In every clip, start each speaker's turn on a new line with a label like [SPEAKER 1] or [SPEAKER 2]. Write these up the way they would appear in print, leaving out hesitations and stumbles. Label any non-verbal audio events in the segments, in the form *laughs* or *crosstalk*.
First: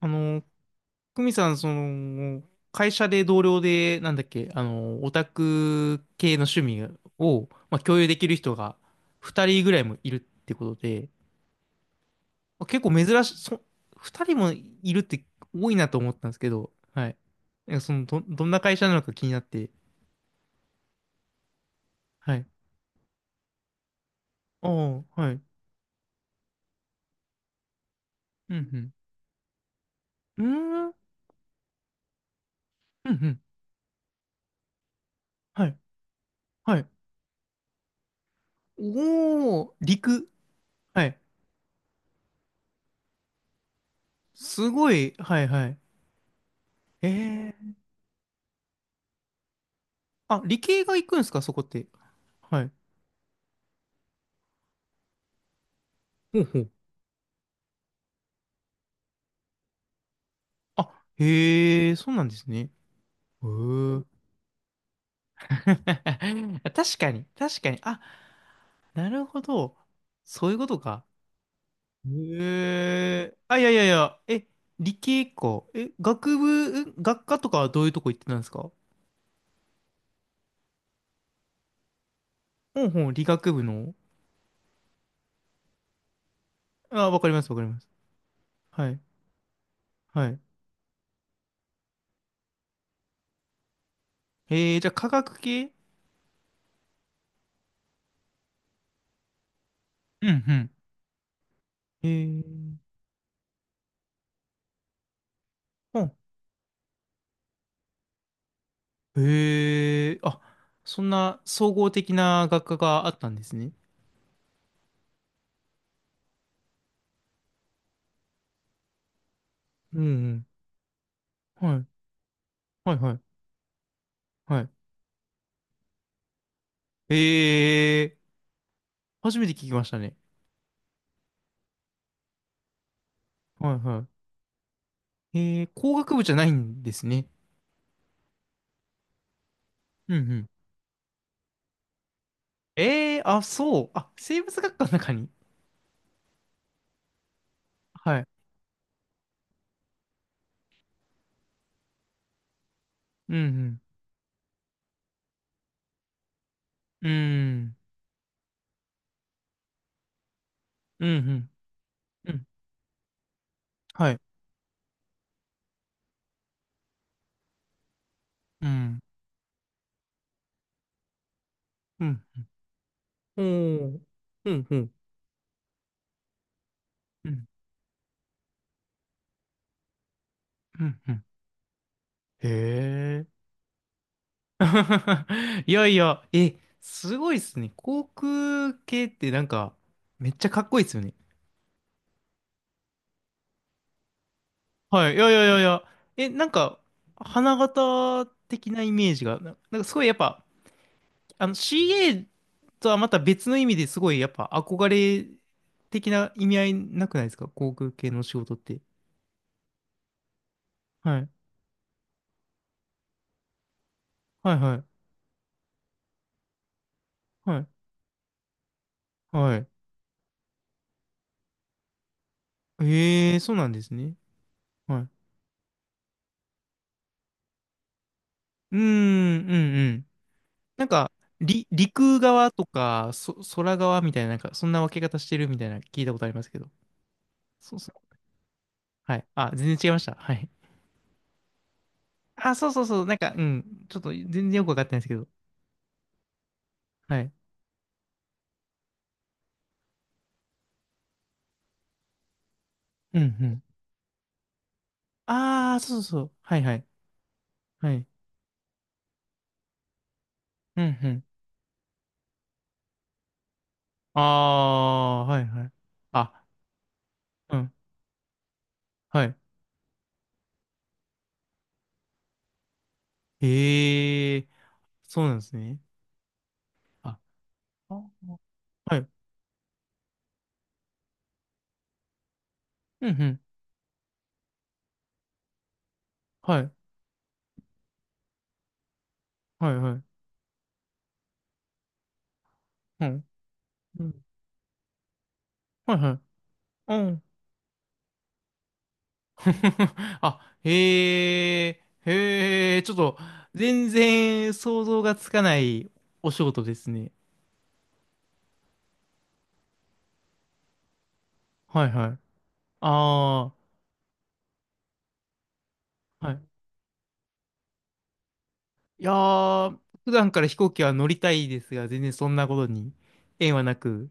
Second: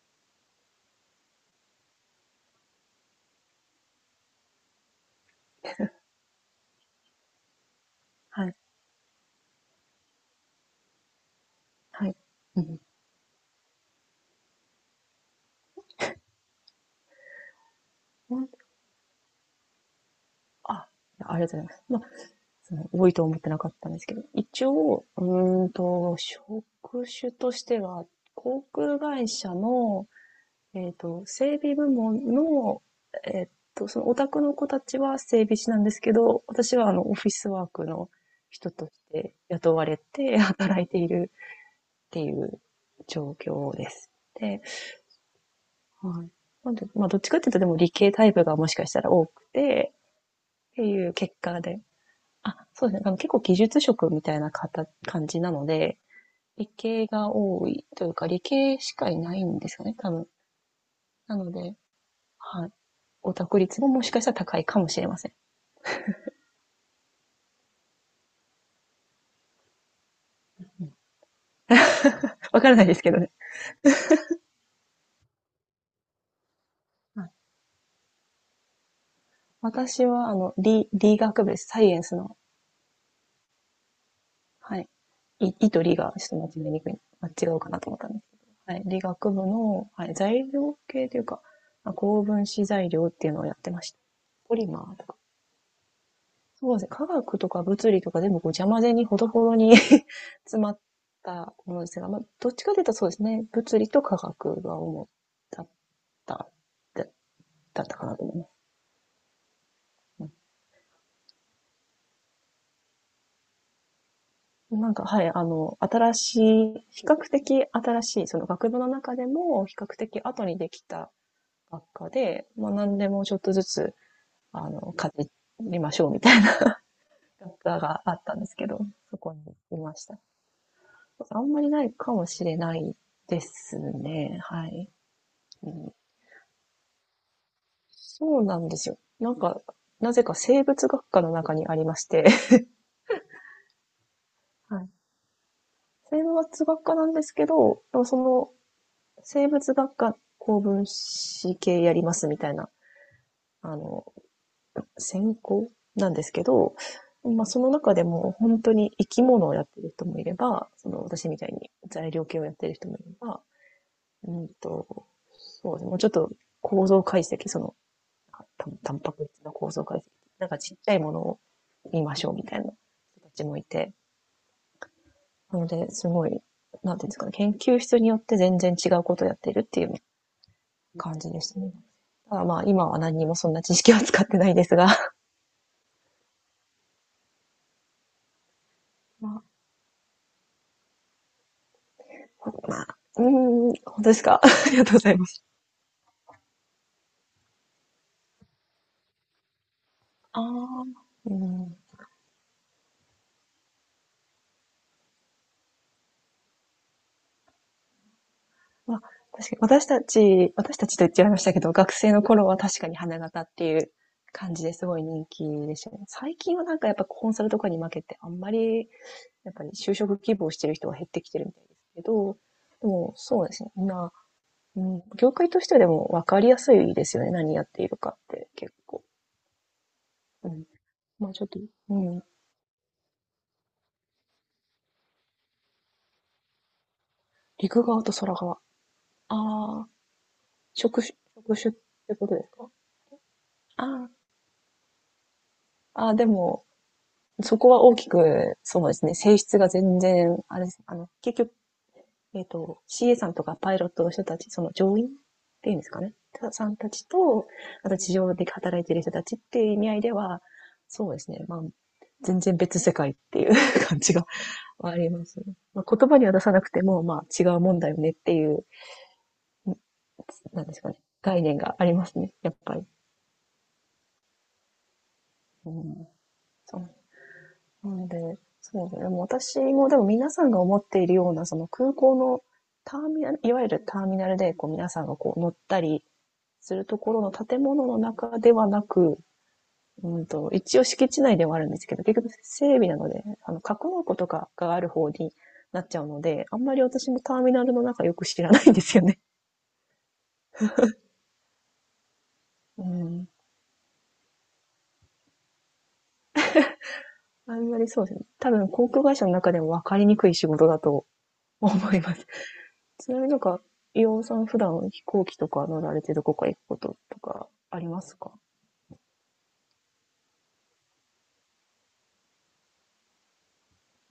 [SPEAKER 1] あの、久美さん、会社で同僚で、なんだっけ、オタク系の趣味を、まあ、共有できる
[SPEAKER 2] は
[SPEAKER 1] 人
[SPEAKER 2] い、
[SPEAKER 1] が2人ぐらいもいるってことで、
[SPEAKER 2] はい。う
[SPEAKER 1] まあ
[SPEAKER 2] ん。
[SPEAKER 1] 結構珍しい、2人もいるって多いなと思ったんですけど、はい。
[SPEAKER 2] ほ
[SPEAKER 1] ど
[SPEAKER 2] ん
[SPEAKER 1] んな会社なのか気になって、
[SPEAKER 2] あ、ありがとうございます。
[SPEAKER 1] はい。
[SPEAKER 2] 多いと思ってなかったんですけど、一
[SPEAKER 1] あ
[SPEAKER 2] 応、
[SPEAKER 1] あ、はい。
[SPEAKER 2] 職種としては、
[SPEAKER 1] う
[SPEAKER 2] 航
[SPEAKER 1] ん、
[SPEAKER 2] 空会社の、
[SPEAKER 1] うん。うーん、うん、
[SPEAKER 2] 整備部門の、
[SPEAKER 1] うん。
[SPEAKER 2] えっそのオタクの子たちは整備
[SPEAKER 1] は
[SPEAKER 2] 士な
[SPEAKER 1] い、
[SPEAKER 2] んですけど、私
[SPEAKER 1] は
[SPEAKER 2] は
[SPEAKER 1] い。
[SPEAKER 2] オフィスワークの人として
[SPEAKER 1] おー、
[SPEAKER 2] 雇われ
[SPEAKER 1] 陸。
[SPEAKER 2] て *laughs* 働いて
[SPEAKER 1] は
[SPEAKER 2] い
[SPEAKER 1] い。
[SPEAKER 2] るっていう状況です。で、
[SPEAKER 1] すごい、はい、はい。
[SPEAKER 2] はい。なんで、ま
[SPEAKER 1] え
[SPEAKER 2] あ、どっちかっていう
[SPEAKER 1] ー。
[SPEAKER 2] と、でも理系タイプがもしかしたら多くて、
[SPEAKER 1] あ、理
[SPEAKER 2] っ
[SPEAKER 1] 系
[SPEAKER 2] て
[SPEAKER 1] が行
[SPEAKER 2] いう
[SPEAKER 1] くんです
[SPEAKER 2] 結
[SPEAKER 1] か、そ
[SPEAKER 2] 果
[SPEAKER 1] こっ
[SPEAKER 2] で、
[SPEAKER 1] て？
[SPEAKER 2] あ、
[SPEAKER 1] はい。
[SPEAKER 2] そうですね。あの、結構技術職みたいな方感じなので、
[SPEAKER 1] ほうほ
[SPEAKER 2] 理
[SPEAKER 1] う。
[SPEAKER 2] 系が多いというか、理系しかいないんですよね、多分。
[SPEAKER 1] あ、
[SPEAKER 2] なので、
[SPEAKER 1] へえ、そうなんです
[SPEAKER 2] は
[SPEAKER 1] ね。
[SPEAKER 2] い。オ
[SPEAKER 1] へ
[SPEAKER 2] タク率もも
[SPEAKER 1] え。
[SPEAKER 2] しかしたら高いかもしれません。
[SPEAKER 1] *laughs* 確かに、確かに。あ、なるほど。そういう
[SPEAKER 2] う
[SPEAKER 1] こと
[SPEAKER 2] ん。
[SPEAKER 1] か。
[SPEAKER 2] わ
[SPEAKER 1] へ
[SPEAKER 2] からないですけどね。
[SPEAKER 1] え。あ、いやいやいや。え、理系か。え、学部、
[SPEAKER 2] は
[SPEAKER 1] 学
[SPEAKER 2] い。
[SPEAKER 1] 科とかはどういうとこ行ってたんですか？
[SPEAKER 2] 私は、あの、理学部です。サイエンスの、
[SPEAKER 1] ほんほん、理学部の。
[SPEAKER 2] はい。い、いと理がちょっと間違いにくい、
[SPEAKER 1] あ、わか
[SPEAKER 2] 間
[SPEAKER 1] りま
[SPEAKER 2] 違
[SPEAKER 1] す、わ
[SPEAKER 2] う
[SPEAKER 1] かり
[SPEAKER 2] か
[SPEAKER 1] ま
[SPEAKER 2] な
[SPEAKER 1] す。
[SPEAKER 2] と思ったんですけど。はい。
[SPEAKER 1] はい、
[SPEAKER 2] 理学部の、はい、
[SPEAKER 1] はい。
[SPEAKER 2] 材料系というか、まあ、高分子材料っていうのをやってました。ポリマ
[SPEAKER 1] じゃあ
[SPEAKER 2] ーと
[SPEAKER 1] 科
[SPEAKER 2] か。
[SPEAKER 1] 学系。
[SPEAKER 2] そうですね。科学とか物理とか全部こう邪魔ぜにほどほどに
[SPEAKER 1] う
[SPEAKER 2] *laughs*
[SPEAKER 1] ん
[SPEAKER 2] 詰
[SPEAKER 1] う
[SPEAKER 2] まったものです
[SPEAKER 1] ん。
[SPEAKER 2] が、まあ、どっちかというとそうですね。物理と科学が主だっ
[SPEAKER 1] ほん。
[SPEAKER 2] た、だだったかなと思います。うん。
[SPEAKER 1] へえ。あ、そんな総合的な学科があったんですね。
[SPEAKER 2] なんか、はい、あの、新しい、比較的新しい、その学部の中でも比較
[SPEAKER 1] うんう
[SPEAKER 2] 的後
[SPEAKER 1] ん。
[SPEAKER 2] にできた
[SPEAKER 1] は
[SPEAKER 2] 学
[SPEAKER 1] い
[SPEAKER 2] 科で、まあ
[SPEAKER 1] はい
[SPEAKER 2] 何で
[SPEAKER 1] は
[SPEAKER 2] もちょ
[SPEAKER 1] い。
[SPEAKER 2] っとずつ、
[SPEAKER 1] は
[SPEAKER 2] あ
[SPEAKER 1] い。
[SPEAKER 2] の、かじりましょうみたいな学科が
[SPEAKER 1] え
[SPEAKER 2] あ
[SPEAKER 1] えー、
[SPEAKER 2] ったんですけど、そこ
[SPEAKER 1] 初
[SPEAKER 2] に
[SPEAKER 1] めて聞き
[SPEAKER 2] い
[SPEAKER 1] まし
[SPEAKER 2] ま
[SPEAKER 1] た
[SPEAKER 2] し
[SPEAKER 1] ね。
[SPEAKER 2] た。あんまりないかもしれないで
[SPEAKER 1] はい
[SPEAKER 2] す
[SPEAKER 1] は
[SPEAKER 2] ね。はい。
[SPEAKER 1] い。ええ
[SPEAKER 2] う
[SPEAKER 1] ー、
[SPEAKER 2] ん、
[SPEAKER 1] 工学部じゃないんですね。
[SPEAKER 2] そうなんですよ。なんか、な
[SPEAKER 1] うんう
[SPEAKER 2] ぜか
[SPEAKER 1] ん。
[SPEAKER 2] 生物学科の中にありまして、*laughs*
[SPEAKER 1] ええー、あ、そう。あ、生物学
[SPEAKER 2] は
[SPEAKER 1] 科
[SPEAKER 2] い。
[SPEAKER 1] の中に。
[SPEAKER 2] 生物学科なんですけど、でもそ
[SPEAKER 1] はい。
[SPEAKER 2] の、生物学科高分子系やりますみたいな、
[SPEAKER 1] う
[SPEAKER 2] あ
[SPEAKER 1] ん
[SPEAKER 2] の、専攻なんですけど、
[SPEAKER 1] うん。
[SPEAKER 2] まあ
[SPEAKER 1] う
[SPEAKER 2] その
[SPEAKER 1] ん。
[SPEAKER 2] 中でも本当に生き物をやってる人もいれば、その
[SPEAKER 1] うん
[SPEAKER 2] 私
[SPEAKER 1] う
[SPEAKER 2] みた
[SPEAKER 1] ん。
[SPEAKER 2] いに材料
[SPEAKER 1] う
[SPEAKER 2] 系を
[SPEAKER 1] ん。
[SPEAKER 2] やってる人もいれば、
[SPEAKER 1] はい。
[SPEAKER 2] うんと、そうですね、もうちょっと構造解析、その
[SPEAKER 1] う
[SPEAKER 2] タ
[SPEAKER 1] ん。
[SPEAKER 2] ンパク質の構造解析、なんかちっちゃいものを見
[SPEAKER 1] う
[SPEAKER 2] ま
[SPEAKER 1] ん。
[SPEAKER 2] しょうみたいな人た
[SPEAKER 1] お
[SPEAKER 2] ちもいて、
[SPEAKER 1] ー。うんうん。
[SPEAKER 2] なので、すごい、なんていうんですか
[SPEAKER 1] う
[SPEAKER 2] ね、
[SPEAKER 1] ん。
[SPEAKER 2] 研究室によって全然違うことをやっているっていう
[SPEAKER 1] うんう
[SPEAKER 2] 感
[SPEAKER 1] ん。
[SPEAKER 2] じでしたね。ただ
[SPEAKER 1] へ
[SPEAKER 2] まあ、今は何に
[SPEAKER 1] え。
[SPEAKER 2] もそんな知識は使ってないですが、
[SPEAKER 1] *laughs* いやいや、え、すごいっすね。航空系っ
[SPEAKER 2] *laughs*
[SPEAKER 1] て
[SPEAKER 2] ま
[SPEAKER 1] な
[SPEAKER 2] あ、
[SPEAKER 1] んか、めっちゃかっこいいっすよね。
[SPEAKER 2] まあ、うーん、本当ですか？ *laughs* ありがとうご
[SPEAKER 1] は
[SPEAKER 2] ざ
[SPEAKER 1] い。い
[SPEAKER 2] いま
[SPEAKER 1] やいや
[SPEAKER 2] す。
[SPEAKER 1] いやいや。え、なんか、花形的なイメージが、なんかすごいやっ
[SPEAKER 2] あ
[SPEAKER 1] ぱ、
[SPEAKER 2] あ、うん。
[SPEAKER 1] CA とはまた別の意味ですごいやっぱ憧れ的な意味合いなくないですか、航空系の仕事って？
[SPEAKER 2] まあ、確かに私たちと言っ
[SPEAKER 1] は
[SPEAKER 2] ちゃ
[SPEAKER 1] い。
[SPEAKER 2] いましたけど、学生の頃は確かに花形っていう
[SPEAKER 1] は
[SPEAKER 2] 感
[SPEAKER 1] い
[SPEAKER 2] じで
[SPEAKER 1] は
[SPEAKER 2] す
[SPEAKER 1] い。
[SPEAKER 2] ごい人気でしたね。最近はなんかやっぱコンサル
[SPEAKER 1] は
[SPEAKER 2] と
[SPEAKER 1] い。
[SPEAKER 2] かに負けて、あんまりやっ
[SPEAKER 1] は
[SPEAKER 2] ぱ
[SPEAKER 1] い。
[SPEAKER 2] り就職希望してる人は減ってきてるみたいですけど、でも
[SPEAKER 1] ええ、
[SPEAKER 2] そうで
[SPEAKER 1] そう
[SPEAKER 2] す
[SPEAKER 1] なん
[SPEAKER 2] ね、
[SPEAKER 1] です
[SPEAKER 2] 今、
[SPEAKER 1] ね。
[SPEAKER 2] う
[SPEAKER 1] は
[SPEAKER 2] ん、
[SPEAKER 1] い。う
[SPEAKER 2] 業界としてでも分かりやすいですよね、何やっているかって結
[SPEAKER 1] ーん、う
[SPEAKER 2] 構。
[SPEAKER 1] んうん。
[SPEAKER 2] うん。
[SPEAKER 1] なんか、
[SPEAKER 2] まあ、ちょっと、う
[SPEAKER 1] 陸
[SPEAKER 2] ん、
[SPEAKER 1] 側とか、空側みたいな、なんか、そんな分け方してるみたいな聞いたことありますけど。そう
[SPEAKER 2] 陸
[SPEAKER 1] そ
[SPEAKER 2] 側と
[SPEAKER 1] う。
[SPEAKER 2] 空側。あ
[SPEAKER 1] はい。あ、全然
[SPEAKER 2] あ、
[SPEAKER 1] 違いました。はい。
[SPEAKER 2] 職種ってことです
[SPEAKER 1] あ、そ
[SPEAKER 2] か？
[SPEAKER 1] うそうそう、なんか、うん、ちょっ
[SPEAKER 2] あ
[SPEAKER 1] と全然よくわかってないですけど。
[SPEAKER 2] あ、ああ、でも
[SPEAKER 1] はい。
[SPEAKER 2] そこは大きく、そうですね、性質が全然、あれです、あの、結局、CA
[SPEAKER 1] うんう
[SPEAKER 2] さんとか
[SPEAKER 1] ん。
[SPEAKER 2] パイロットの人たち、その乗員ってい
[SPEAKER 1] あ
[SPEAKER 2] うん
[SPEAKER 1] あ、
[SPEAKER 2] です
[SPEAKER 1] そ
[SPEAKER 2] か
[SPEAKER 1] う
[SPEAKER 2] ね、
[SPEAKER 1] そうそう。はい
[SPEAKER 2] さ
[SPEAKER 1] は
[SPEAKER 2] ん
[SPEAKER 1] い。
[SPEAKER 2] たちと、あ
[SPEAKER 1] は
[SPEAKER 2] と
[SPEAKER 1] い。
[SPEAKER 2] 地上で働いてる人たちっていう意味合いでは、
[SPEAKER 1] うんう
[SPEAKER 2] そうで
[SPEAKER 1] ん。
[SPEAKER 2] すね、まあ、全然別世界っていう *laughs* 感じ
[SPEAKER 1] あ
[SPEAKER 2] があり
[SPEAKER 1] あ、
[SPEAKER 2] ます
[SPEAKER 1] は
[SPEAKER 2] ね。
[SPEAKER 1] いはい。
[SPEAKER 2] まあ、言葉には出
[SPEAKER 1] あ、
[SPEAKER 2] さなくても、まあ、違
[SPEAKER 1] う
[SPEAKER 2] う
[SPEAKER 1] ん。
[SPEAKER 2] もんだよねっていう、
[SPEAKER 1] はい。
[SPEAKER 2] なんですかね、概念がありますね、やっぱり。
[SPEAKER 1] へえ、そうなんです
[SPEAKER 2] う
[SPEAKER 1] ね。
[SPEAKER 2] ん、そ
[SPEAKER 1] あ、
[SPEAKER 2] う。な
[SPEAKER 1] あ
[SPEAKER 2] ので、そうです
[SPEAKER 1] は
[SPEAKER 2] ね。
[SPEAKER 1] い。
[SPEAKER 2] でも私も、でも皆さんが思っているような、その空港のタ
[SPEAKER 1] うん
[SPEAKER 2] ー
[SPEAKER 1] う
[SPEAKER 2] ミナル、
[SPEAKER 1] ん。
[SPEAKER 2] いわゆるターミナルで、こう皆さんがこう乗ったり
[SPEAKER 1] はい。
[SPEAKER 2] するところの建物の中ではなく、
[SPEAKER 1] はいはい。
[SPEAKER 2] うんと、一応敷地内ではあるんですけど、結局整備な
[SPEAKER 1] う
[SPEAKER 2] ので、
[SPEAKER 1] ん。
[SPEAKER 2] あの、格納
[SPEAKER 1] う
[SPEAKER 2] 庫
[SPEAKER 1] ん、
[SPEAKER 2] とかがある方になっ
[SPEAKER 1] は
[SPEAKER 2] ち
[SPEAKER 1] い
[SPEAKER 2] ゃう
[SPEAKER 1] はい。
[SPEAKER 2] ので、あんまり
[SPEAKER 1] う
[SPEAKER 2] 私も
[SPEAKER 1] ん。
[SPEAKER 2] ターミナルの中よく知らないんですよね。
[SPEAKER 1] *laughs* あ、へえ、へえ、
[SPEAKER 2] う
[SPEAKER 1] ちょっと、
[SPEAKER 2] ん。
[SPEAKER 1] 全然想像がつかないお仕事ですね。
[SPEAKER 2] あんまりそうですね。多分航空会社の中でも分かりにくい仕事だと思
[SPEAKER 1] はい
[SPEAKER 2] い
[SPEAKER 1] は
[SPEAKER 2] ま
[SPEAKER 1] い。
[SPEAKER 2] す。ちなみになん
[SPEAKER 1] あ
[SPEAKER 2] か、伊オンさん普段飛行機とか乗られてど
[SPEAKER 1] あ、は
[SPEAKER 2] こか行
[SPEAKER 1] い。
[SPEAKER 2] くこととかありますか？
[SPEAKER 1] いやー、普段から飛行機は乗りたいですが、全然そんなことに縁はなく、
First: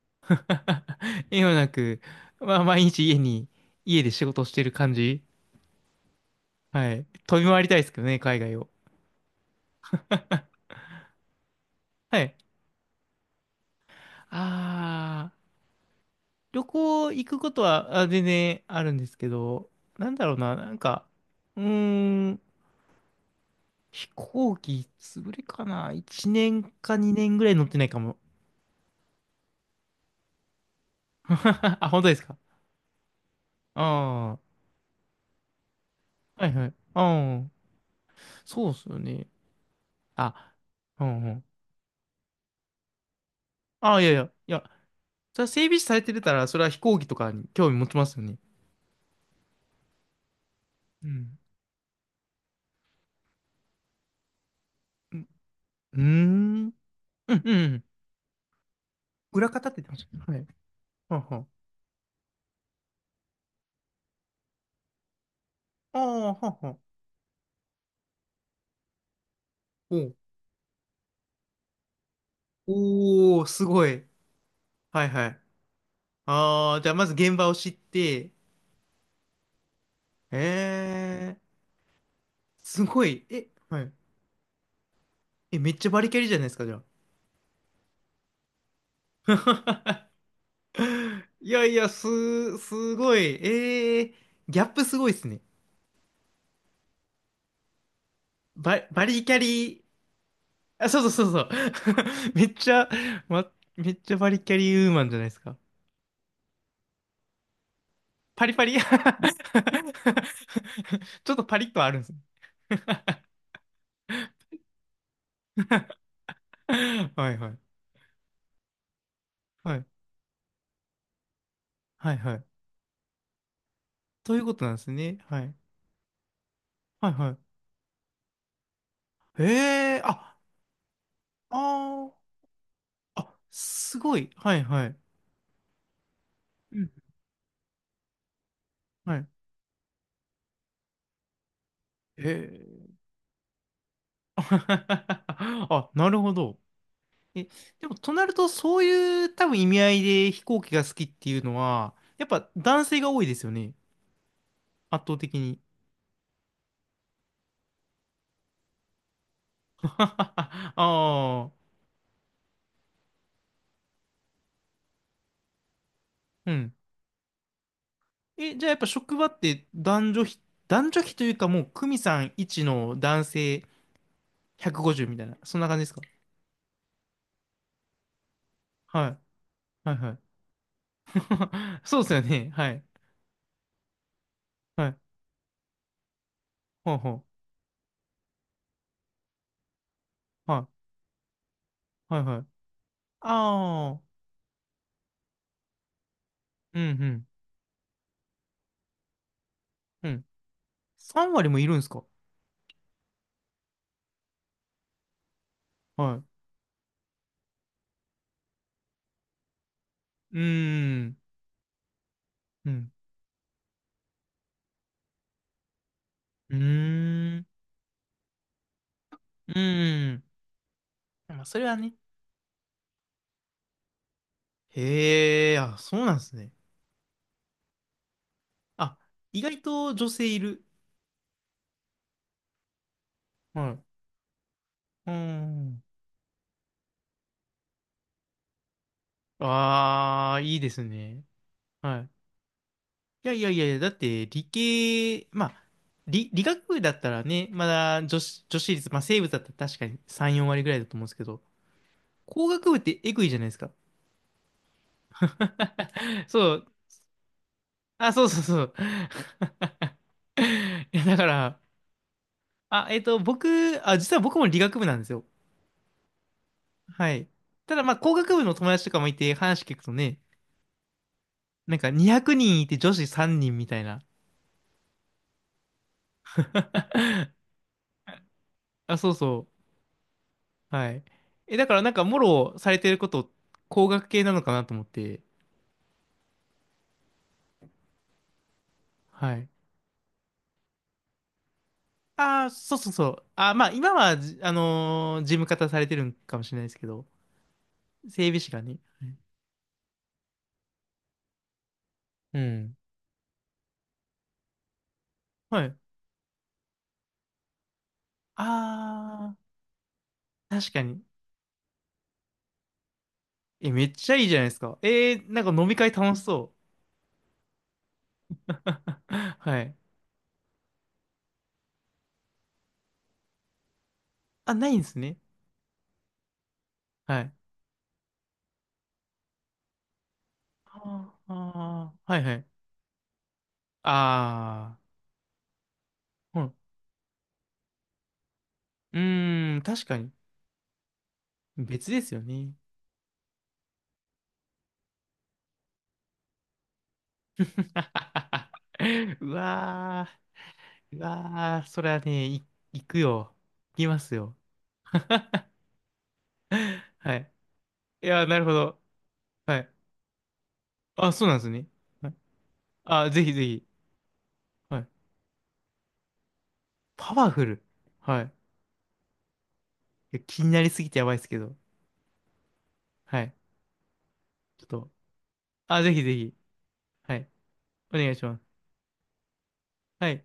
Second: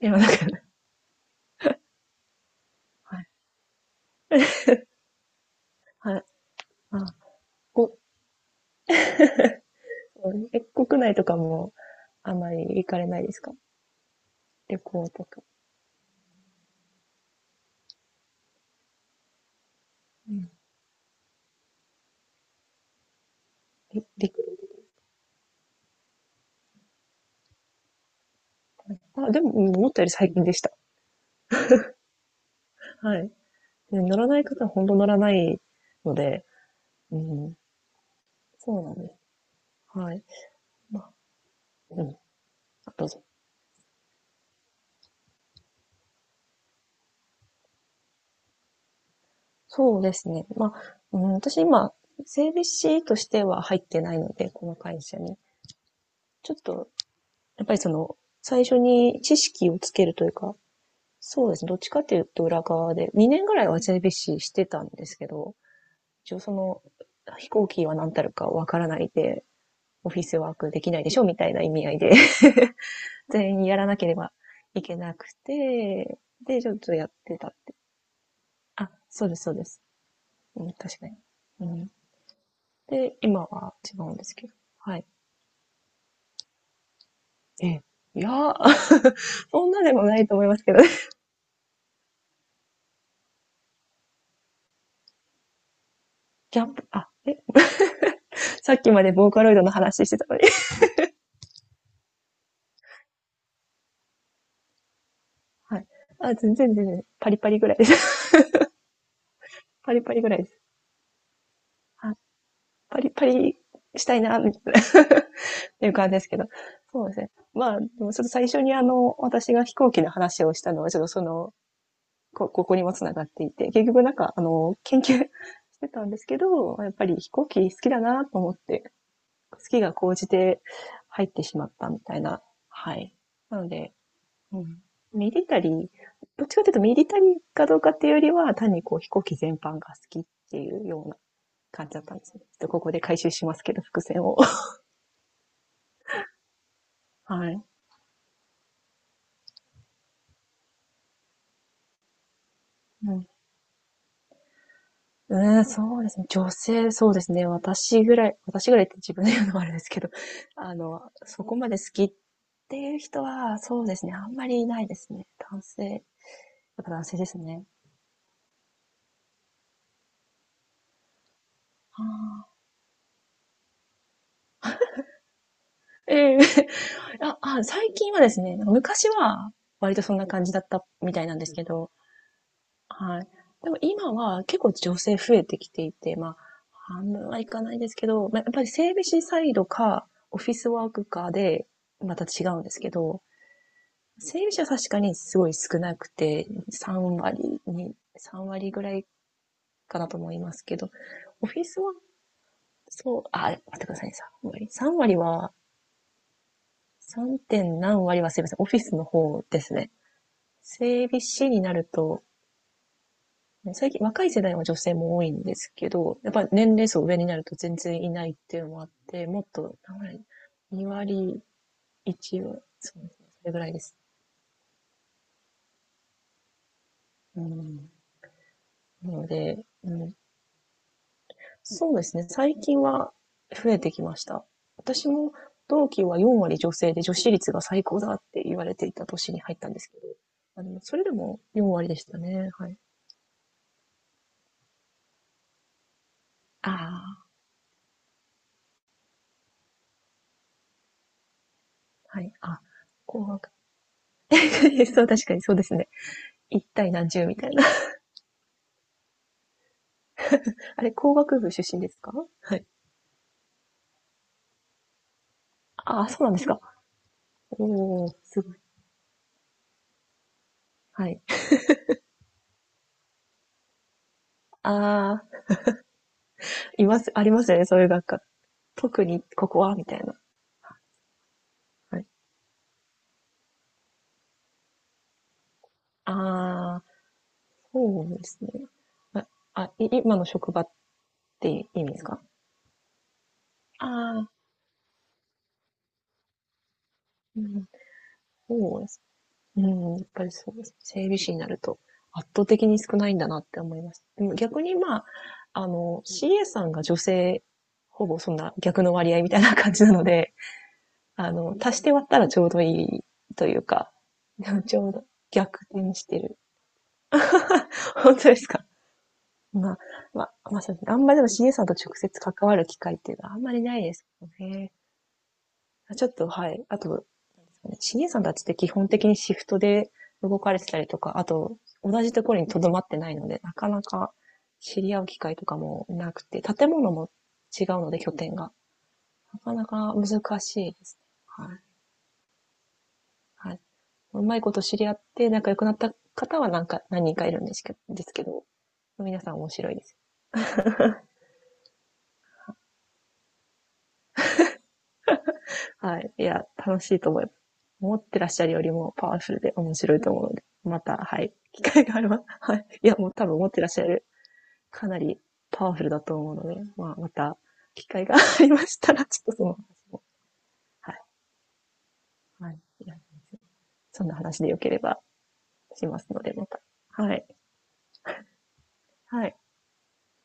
[SPEAKER 2] いや、なんか、
[SPEAKER 1] *laughs* 縁はなく、まあ毎日
[SPEAKER 2] はい。
[SPEAKER 1] 家で仕事してる感じ。
[SPEAKER 2] はい。
[SPEAKER 1] は
[SPEAKER 2] あ、
[SPEAKER 1] い。飛び回りたいです
[SPEAKER 2] こ
[SPEAKER 1] けどね、海外を。
[SPEAKER 2] 国内とかも
[SPEAKER 1] は
[SPEAKER 2] あ
[SPEAKER 1] い。
[SPEAKER 2] んまり行かれないですか？旅行と
[SPEAKER 1] あー、
[SPEAKER 2] か。
[SPEAKER 1] 旅行行くことはあ全然あるんですけど、なんだ
[SPEAKER 2] う
[SPEAKER 1] ろう
[SPEAKER 2] ん。
[SPEAKER 1] な、なんか、うーん、
[SPEAKER 2] え
[SPEAKER 1] 飛
[SPEAKER 2] 陸
[SPEAKER 1] 行機潰れかな？ 1 年か2年ぐらい乗ってないかも。
[SPEAKER 2] あ、でも、思ったより最近でした。
[SPEAKER 1] *laughs* あ、本当ですか？
[SPEAKER 2] はい。で乗ら
[SPEAKER 1] あ
[SPEAKER 2] ない方は本当乗らないの
[SPEAKER 1] あ
[SPEAKER 2] で、
[SPEAKER 1] ー、はいはい。
[SPEAKER 2] う
[SPEAKER 1] ああ、
[SPEAKER 2] ん。
[SPEAKER 1] そうっ
[SPEAKER 2] そう
[SPEAKER 1] す
[SPEAKER 2] なん
[SPEAKER 1] よ
[SPEAKER 2] です。
[SPEAKER 1] ね。
[SPEAKER 2] はい。
[SPEAKER 1] あ、
[SPEAKER 2] ま
[SPEAKER 1] う
[SPEAKER 2] あ、
[SPEAKER 1] んうん。
[SPEAKER 2] うん。あどうぞ。
[SPEAKER 1] あ、いやいや、いや、それは整備士されてたら、それは飛行機とかに興味持ちますよね。
[SPEAKER 2] そうですね。まあ、
[SPEAKER 1] う
[SPEAKER 2] うん、
[SPEAKER 1] ん。
[SPEAKER 2] 私今、整備士としては入ってないので、この会
[SPEAKER 1] う
[SPEAKER 2] 社
[SPEAKER 1] ん。
[SPEAKER 2] に。
[SPEAKER 1] うー
[SPEAKER 2] ちょっ
[SPEAKER 1] ん。
[SPEAKER 2] と
[SPEAKER 1] うんうん
[SPEAKER 2] やっ
[SPEAKER 1] う
[SPEAKER 2] ぱり
[SPEAKER 1] ん。
[SPEAKER 2] その、最初に知
[SPEAKER 1] 裏
[SPEAKER 2] 識
[SPEAKER 1] 方っ
[SPEAKER 2] を
[SPEAKER 1] て言って
[SPEAKER 2] つ
[SPEAKER 1] ま
[SPEAKER 2] け
[SPEAKER 1] し
[SPEAKER 2] るという
[SPEAKER 1] た。はい。
[SPEAKER 2] か、
[SPEAKER 1] はんは
[SPEAKER 2] そ
[SPEAKER 1] ん。
[SPEAKER 2] うですね。どっちかっていうと裏側で、2年ぐらいは JBC してたんですけど、
[SPEAKER 1] あ
[SPEAKER 2] 一
[SPEAKER 1] あ、
[SPEAKER 2] 応
[SPEAKER 1] は
[SPEAKER 2] そ
[SPEAKER 1] んはん。
[SPEAKER 2] の、飛行機は何たるかわからないで、
[SPEAKER 1] お
[SPEAKER 2] オ
[SPEAKER 1] う
[SPEAKER 2] フィスワークできないでしょみたいな意味合いで *laughs*
[SPEAKER 1] おー、
[SPEAKER 2] 全
[SPEAKER 1] す
[SPEAKER 2] 員や
[SPEAKER 1] ご
[SPEAKER 2] らな
[SPEAKER 1] い。
[SPEAKER 2] ければいけ
[SPEAKER 1] はい
[SPEAKER 2] なく
[SPEAKER 1] はい。
[SPEAKER 2] て、で、ち
[SPEAKER 1] あ
[SPEAKER 2] ょっ
[SPEAKER 1] あ、じゃあ
[SPEAKER 2] と
[SPEAKER 1] ま
[SPEAKER 2] やっ
[SPEAKER 1] ず現
[SPEAKER 2] て
[SPEAKER 1] 場
[SPEAKER 2] た
[SPEAKER 1] を
[SPEAKER 2] っ
[SPEAKER 1] 知っ
[SPEAKER 2] て。
[SPEAKER 1] て。
[SPEAKER 2] あ、そうです。うん、
[SPEAKER 1] え
[SPEAKER 2] 確かに。
[SPEAKER 1] えー、
[SPEAKER 2] うん。
[SPEAKER 1] すご
[SPEAKER 2] で、
[SPEAKER 1] い。
[SPEAKER 2] 今
[SPEAKER 1] え、
[SPEAKER 2] は
[SPEAKER 1] はい。
[SPEAKER 2] 違うんですけど。はい。
[SPEAKER 1] え、めっちゃバリキャリじゃないですか、じゃ
[SPEAKER 2] え、いやー、*laughs* そんなでも
[SPEAKER 1] あ。
[SPEAKER 2] ないと思いますけどね。*laughs*
[SPEAKER 1] *laughs* いやいや、すごい。ええー、ギャップすごいですね。
[SPEAKER 2] キャンプ、あ、え、さっきま
[SPEAKER 1] バ
[SPEAKER 2] で
[SPEAKER 1] リ
[SPEAKER 2] ボー
[SPEAKER 1] キャ
[SPEAKER 2] カロイドの
[SPEAKER 1] リ。
[SPEAKER 2] 話してたのに。*laughs*
[SPEAKER 1] あ、そうそうそうそう。*laughs* めっちゃ、ま、めっちゃバリキャリーウーマンじゃないですか。
[SPEAKER 2] はい。あ、全然、パリパリぐらいです。
[SPEAKER 1] パリパリ。 *laughs* ち
[SPEAKER 2] *laughs* パリパリぐらいです。
[SPEAKER 1] ょっとパリッとはあるんです
[SPEAKER 2] あ、
[SPEAKER 1] ね。
[SPEAKER 2] パリパリしたいな、みたいな *laughs* っていう感じですけど。そう
[SPEAKER 1] *laughs*
[SPEAKER 2] です
[SPEAKER 1] は
[SPEAKER 2] ね。
[SPEAKER 1] いはい。
[SPEAKER 2] まあ、でもちょっと最初にあの、私が飛
[SPEAKER 1] はい。
[SPEAKER 2] 行機の話をしたのは、ちょっとその、
[SPEAKER 1] はいはい。
[SPEAKER 2] ここにも繋がっていて、結局なんか、
[SPEAKER 1] とい
[SPEAKER 2] あ
[SPEAKER 1] うことなん
[SPEAKER 2] の、
[SPEAKER 1] です
[SPEAKER 2] 研究
[SPEAKER 1] ね。
[SPEAKER 2] し
[SPEAKER 1] はい。
[SPEAKER 2] てたんですけど、やっぱ
[SPEAKER 1] はい
[SPEAKER 2] り飛
[SPEAKER 1] は
[SPEAKER 2] 行機好きだなと思って、
[SPEAKER 1] い。
[SPEAKER 2] 好きが
[SPEAKER 1] へえ、
[SPEAKER 2] 高じ
[SPEAKER 1] あ、
[SPEAKER 2] て入ってしまったみ
[SPEAKER 1] あー、
[SPEAKER 2] たいな、はい。
[SPEAKER 1] あ、
[SPEAKER 2] なので、
[SPEAKER 1] すごい。は
[SPEAKER 2] う
[SPEAKER 1] い
[SPEAKER 2] ん。
[SPEAKER 1] はい。
[SPEAKER 2] ミリタリー、どっちかという
[SPEAKER 1] う
[SPEAKER 2] と
[SPEAKER 1] ん。
[SPEAKER 2] ミリタリーかどうかっていうよりは、単にこう飛
[SPEAKER 1] は
[SPEAKER 2] 行
[SPEAKER 1] い。
[SPEAKER 2] 機全般が好きっていうような感じだったんで
[SPEAKER 1] へ
[SPEAKER 2] すね。ちょっとここ
[SPEAKER 1] え。
[SPEAKER 2] で回収しますけど、伏線を。*laughs*
[SPEAKER 1] *laughs* あ、なるほど。え、
[SPEAKER 2] はい。
[SPEAKER 1] でも、となると、そういう多分意味合いで飛行機が好きっていうのは、やっぱ男性が
[SPEAKER 2] う
[SPEAKER 1] 多い
[SPEAKER 2] ん。
[SPEAKER 1] ですよね。圧倒的に。
[SPEAKER 2] うん、そうですね。そうですね。私ぐらいって自分で言うのもあれですけど、
[SPEAKER 1] *laughs*
[SPEAKER 2] あ
[SPEAKER 1] あ
[SPEAKER 2] の、そ
[SPEAKER 1] あ、
[SPEAKER 2] こまで好きっていう人は、そうですね。あんまりいないですね。男性、やっ
[SPEAKER 1] うん。
[SPEAKER 2] ぱ男性ですね。
[SPEAKER 1] え、じゃあやっぱ職場って男女比というかもう、久美
[SPEAKER 2] あ
[SPEAKER 1] さん
[SPEAKER 2] あ。
[SPEAKER 1] 1の男性150みたいな、そんな感じですか？
[SPEAKER 2] ええ。 *laughs* あ、あ、最近はですね、なんか
[SPEAKER 1] は
[SPEAKER 2] 昔
[SPEAKER 1] い。
[SPEAKER 2] は
[SPEAKER 1] は
[SPEAKER 2] 割
[SPEAKER 1] い
[SPEAKER 2] と
[SPEAKER 1] は
[SPEAKER 2] そん
[SPEAKER 1] い。
[SPEAKER 2] な感じだったみたいなんですけ
[SPEAKER 1] *laughs*
[SPEAKER 2] ど、
[SPEAKER 1] そうですよね。はい。
[SPEAKER 2] はい。でも今は結構
[SPEAKER 1] は
[SPEAKER 2] 女
[SPEAKER 1] い。
[SPEAKER 2] 性増えてきていて、まあ、
[SPEAKER 1] ほう
[SPEAKER 2] 半
[SPEAKER 1] ほ
[SPEAKER 2] 分はいかないですけど、まあ、やっぱり整備士サイドか、オフ
[SPEAKER 1] う。
[SPEAKER 2] ィス
[SPEAKER 1] は
[SPEAKER 2] ワークかで、
[SPEAKER 1] い。
[SPEAKER 2] ま
[SPEAKER 1] はい
[SPEAKER 2] た
[SPEAKER 1] は
[SPEAKER 2] 違
[SPEAKER 1] い。
[SPEAKER 2] うんですけど、
[SPEAKER 1] ああ、
[SPEAKER 2] 整備士は確かにすごい少なくて、
[SPEAKER 1] うんうん。
[SPEAKER 2] 3割ぐらいかな
[SPEAKER 1] う
[SPEAKER 2] と
[SPEAKER 1] ん。
[SPEAKER 2] 思いますけど、
[SPEAKER 1] 3
[SPEAKER 2] オ
[SPEAKER 1] 割も
[SPEAKER 2] フィ
[SPEAKER 1] いるん
[SPEAKER 2] ス
[SPEAKER 1] です
[SPEAKER 2] は、
[SPEAKER 1] か？
[SPEAKER 2] そう、あ、待ってくださいね、3割。3割は、
[SPEAKER 1] はい。
[SPEAKER 2] 3. 点何割はすいません、オフィスの方ですね。
[SPEAKER 1] うー
[SPEAKER 2] 整
[SPEAKER 1] ん。
[SPEAKER 2] 備士になると、
[SPEAKER 1] うん。
[SPEAKER 2] ね最近、若い世代は女性も多いんですけど、やっぱり
[SPEAKER 1] う
[SPEAKER 2] 年齢層上にな
[SPEAKER 1] ー
[SPEAKER 2] る
[SPEAKER 1] ん。
[SPEAKER 2] と全然いないっていうのもあって、もっ
[SPEAKER 1] う
[SPEAKER 2] と、
[SPEAKER 1] ーん。
[SPEAKER 2] 2
[SPEAKER 1] ま
[SPEAKER 2] 割、
[SPEAKER 1] あ、それはね。
[SPEAKER 2] 1割、そうですね、それぐらいです。
[SPEAKER 1] へえ、あ、そうなんですね。
[SPEAKER 2] うん。
[SPEAKER 1] あ、
[SPEAKER 2] なの
[SPEAKER 1] 意
[SPEAKER 2] で、
[SPEAKER 1] 外と
[SPEAKER 2] う
[SPEAKER 1] 女
[SPEAKER 2] ん、
[SPEAKER 1] 性いる。
[SPEAKER 2] そうですね、最近は
[SPEAKER 1] は
[SPEAKER 2] 増え
[SPEAKER 1] い、
[SPEAKER 2] てきました。私
[SPEAKER 1] う
[SPEAKER 2] も
[SPEAKER 1] ん。
[SPEAKER 2] 同期は4割女性で女子率が最高だって言われていた年に入ったんですけど、
[SPEAKER 1] ああ、いい
[SPEAKER 2] あ
[SPEAKER 1] で
[SPEAKER 2] の、
[SPEAKER 1] す
[SPEAKER 2] それで
[SPEAKER 1] ね。
[SPEAKER 2] も4割で
[SPEAKER 1] は
[SPEAKER 2] し
[SPEAKER 1] い。
[SPEAKER 2] たね。はい。
[SPEAKER 1] いやいやいやいや、だって理系、まあ、理学
[SPEAKER 2] あ
[SPEAKER 1] 部だったらね、まだ女子率、まあ生物だったら確かに3、4割ぐらいだと思うんですけど、
[SPEAKER 2] あ、はい。
[SPEAKER 1] 工
[SPEAKER 2] あ、
[SPEAKER 1] 学部ってエグい
[SPEAKER 2] 紅
[SPEAKER 1] じゃない
[SPEAKER 2] 白。
[SPEAKER 1] ですか。
[SPEAKER 2] *laughs* そう、確かにそうですね。
[SPEAKER 1] *laughs* そ
[SPEAKER 2] 一
[SPEAKER 1] う。
[SPEAKER 2] 対何十みたい。
[SPEAKER 1] あ、そうそうそう。*laughs*
[SPEAKER 2] あれ、
[SPEAKER 1] いや、
[SPEAKER 2] 工
[SPEAKER 1] だか
[SPEAKER 2] 学部
[SPEAKER 1] ら、
[SPEAKER 2] 出身ですか？はい。
[SPEAKER 1] あ、実は僕も理学部なんですよ。
[SPEAKER 2] ああ、そうなんですか。
[SPEAKER 1] はい。ただ、まあ、
[SPEAKER 2] お
[SPEAKER 1] 工
[SPEAKER 2] ー、
[SPEAKER 1] 学
[SPEAKER 2] す
[SPEAKER 1] 部の
[SPEAKER 2] ごい。
[SPEAKER 1] 友達とかもいて話聞くとね、
[SPEAKER 2] はい。
[SPEAKER 1] なんか200人いて女子3人みたいな。
[SPEAKER 2] ああ、います、ありますよね。そういう学科。
[SPEAKER 1] あ、
[SPEAKER 2] 特
[SPEAKER 1] そう
[SPEAKER 2] にこ
[SPEAKER 1] そ
[SPEAKER 2] こ
[SPEAKER 1] う。
[SPEAKER 2] は、みたいな。
[SPEAKER 1] はい。え、だからなん
[SPEAKER 2] は
[SPEAKER 1] か、
[SPEAKER 2] い。
[SPEAKER 1] もろされてること、工学系なのかなと思って。
[SPEAKER 2] ああ、そうですね。あ、
[SPEAKER 1] はい。
[SPEAKER 2] あい今の職場って意味ですか、
[SPEAKER 1] ああ、そうそうそう。あー、まあ、今は
[SPEAKER 2] ああ
[SPEAKER 1] じ、あのー事務方されてるんかもしれないですけど、
[SPEAKER 2] ー、うん、
[SPEAKER 1] 整備士がね。
[SPEAKER 2] そうです。うん、やっぱりそうです。整備士になると圧
[SPEAKER 1] う
[SPEAKER 2] 倒的
[SPEAKER 1] ん。
[SPEAKER 2] に少ないんだなって思います。でも逆にまあ、
[SPEAKER 1] は
[SPEAKER 2] あ
[SPEAKER 1] い。
[SPEAKER 2] の、CA さんが女性、ほぼそんな逆の割合み
[SPEAKER 1] あ
[SPEAKER 2] たいな感じなので、
[SPEAKER 1] あ、確かに。
[SPEAKER 2] あの、足して割ったらちょうどいいという
[SPEAKER 1] え、めっ
[SPEAKER 2] か、
[SPEAKER 1] ちゃいいじゃないです
[SPEAKER 2] *laughs* ち
[SPEAKER 1] か。
[SPEAKER 2] ょうど
[SPEAKER 1] なんか
[SPEAKER 2] 逆
[SPEAKER 1] 飲み会
[SPEAKER 2] 転し
[SPEAKER 1] 楽
[SPEAKER 2] て
[SPEAKER 1] し
[SPEAKER 2] る。
[SPEAKER 1] そう。
[SPEAKER 2] *laughs* 本当ですか？
[SPEAKER 1] *laughs* は
[SPEAKER 2] ま
[SPEAKER 1] い。
[SPEAKER 2] あ、まあ、まあそうですね。あんまりでも CA さんと直接関わる機会っていうのはあんまりないですよ
[SPEAKER 1] あ、な
[SPEAKER 2] ね。
[SPEAKER 1] いんですね。
[SPEAKER 2] ちょっと、はい。あと、
[SPEAKER 1] はい。
[SPEAKER 2] CA さんたちって基本的にシフトで動かれてたりと
[SPEAKER 1] あ
[SPEAKER 2] か、あ
[SPEAKER 1] ー
[SPEAKER 2] と、
[SPEAKER 1] あ
[SPEAKER 2] 同
[SPEAKER 1] ー、
[SPEAKER 2] じ
[SPEAKER 1] は
[SPEAKER 2] と
[SPEAKER 1] いは
[SPEAKER 2] ころ
[SPEAKER 1] い。
[SPEAKER 2] に留まってないので、なかなか
[SPEAKER 1] あ
[SPEAKER 2] 知り合う機会とかもなく
[SPEAKER 1] あ、
[SPEAKER 2] て、
[SPEAKER 1] うん。
[SPEAKER 2] 建物も違うので、拠点が。
[SPEAKER 1] う
[SPEAKER 2] なか
[SPEAKER 1] ーん、
[SPEAKER 2] な
[SPEAKER 1] 確
[SPEAKER 2] か
[SPEAKER 1] かに。
[SPEAKER 2] 難しいですね。はい。
[SPEAKER 1] 別ですよね。
[SPEAKER 2] はい。うまいこと知り合って仲良くなった方はなんか何人かいるんですけど、ですけど
[SPEAKER 1] *laughs*
[SPEAKER 2] 皆
[SPEAKER 1] う
[SPEAKER 2] さん面白いです。
[SPEAKER 1] わー、うわー、それはね、行くよ。行きますよ。
[SPEAKER 2] はい。いや、楽し
[SPEAKER 1] *laughs*
[SPEAKER 2] いと
[SPEAKER 1] は
[SPEAKER 2] 思いま
[SPEAKER 1] い。
[SPEAKER 2] す。思っ
[SPEAKER 1] い
[SPEAKER 2] て
[SPEAKER 1] や
[SPEAKER 2] ら
[SPEAKER 1] ー、
[SPEAKER 2] っし
[SPEAKER 1] なる
[SPEAKER 2] ゃ
[SPEAKER 1] ほ
[SPEAKER 2] るより
[SPEAKER 1] ど。
[SPEAKER 2] もパワフルで
[SPEAKER 1] はい。
[SPEAKER 2] 面白いと思うので、また、
[SPEAKER 1] あ、
[SPEAKER 2] は
[SPEAKER 1] そう
[SPEAKER 2] い。
[SPEAKER 1] なんです
[SPEAKER 2] 機
[SPEAKER 1] ね。
[SPEAKER 2] 会があれ
[SPEAKER 1] はい、
[SPEAKER 2] ば、はい。いや、も
[SPEAKER 1] あ、
[SPEAKER 2] う
[SPEAKER 1] ぜ
[SPEAKER 2] 多
[SPEAKER 1] ひ
[SPEAKER 2] 分
[SPEAKER 1] ぜ
[SPEAKER 2] 思って
[SPEAKER 1] ひ。
[SPEAKER 2] らっしゃる、
[SPEAKER 1] は
[SPEAKER 2] か
[SPEAKER 1] い。
[SPEAKER 2] なりパワフルだと思うので、まあ、ま
[SPEAKER 1] パワ
[SPEAKER 2] た、
[SPEAKER 1] フル。
[SPEAKER 2] 機会があ
[SPEAKER 1] はい。い
[SPEAKER 2] りましたら、ちょっとその話も、
[SPEAKER 1] や、気になりすぎ
[SPEAKER 2] は
[SPEAKER 1] て
[SPEAKER 2] い。
[SPEAKER 1] やばいですけど。
[SPEAKER 2] はい。いや
[SPEAKER 1] はい。
[SPEAKER 2] そんな話でよ
[SPEAKER 1] ちょっ
[SPEAKER 2] けれ
[SPEAKER 1] と。
[SPEAKER 2] ば
[SPEAKER 1] あ、
[SPEAKER 2] し
[SPEAKER 1] ぜ
[SPEAKER 2] ま
[SPEAKER 1] ひぜ
[SPEAKER 2] すので、
[SPEAKER 1] ひ。
[SPEAKER 2] また。は
[SPEAKER 1] は
[SPEAKER 2] い。
[SPEAKER 1] い。お願いします。
[SPEAKER 2] はい。
[SPEAKER 1] はい。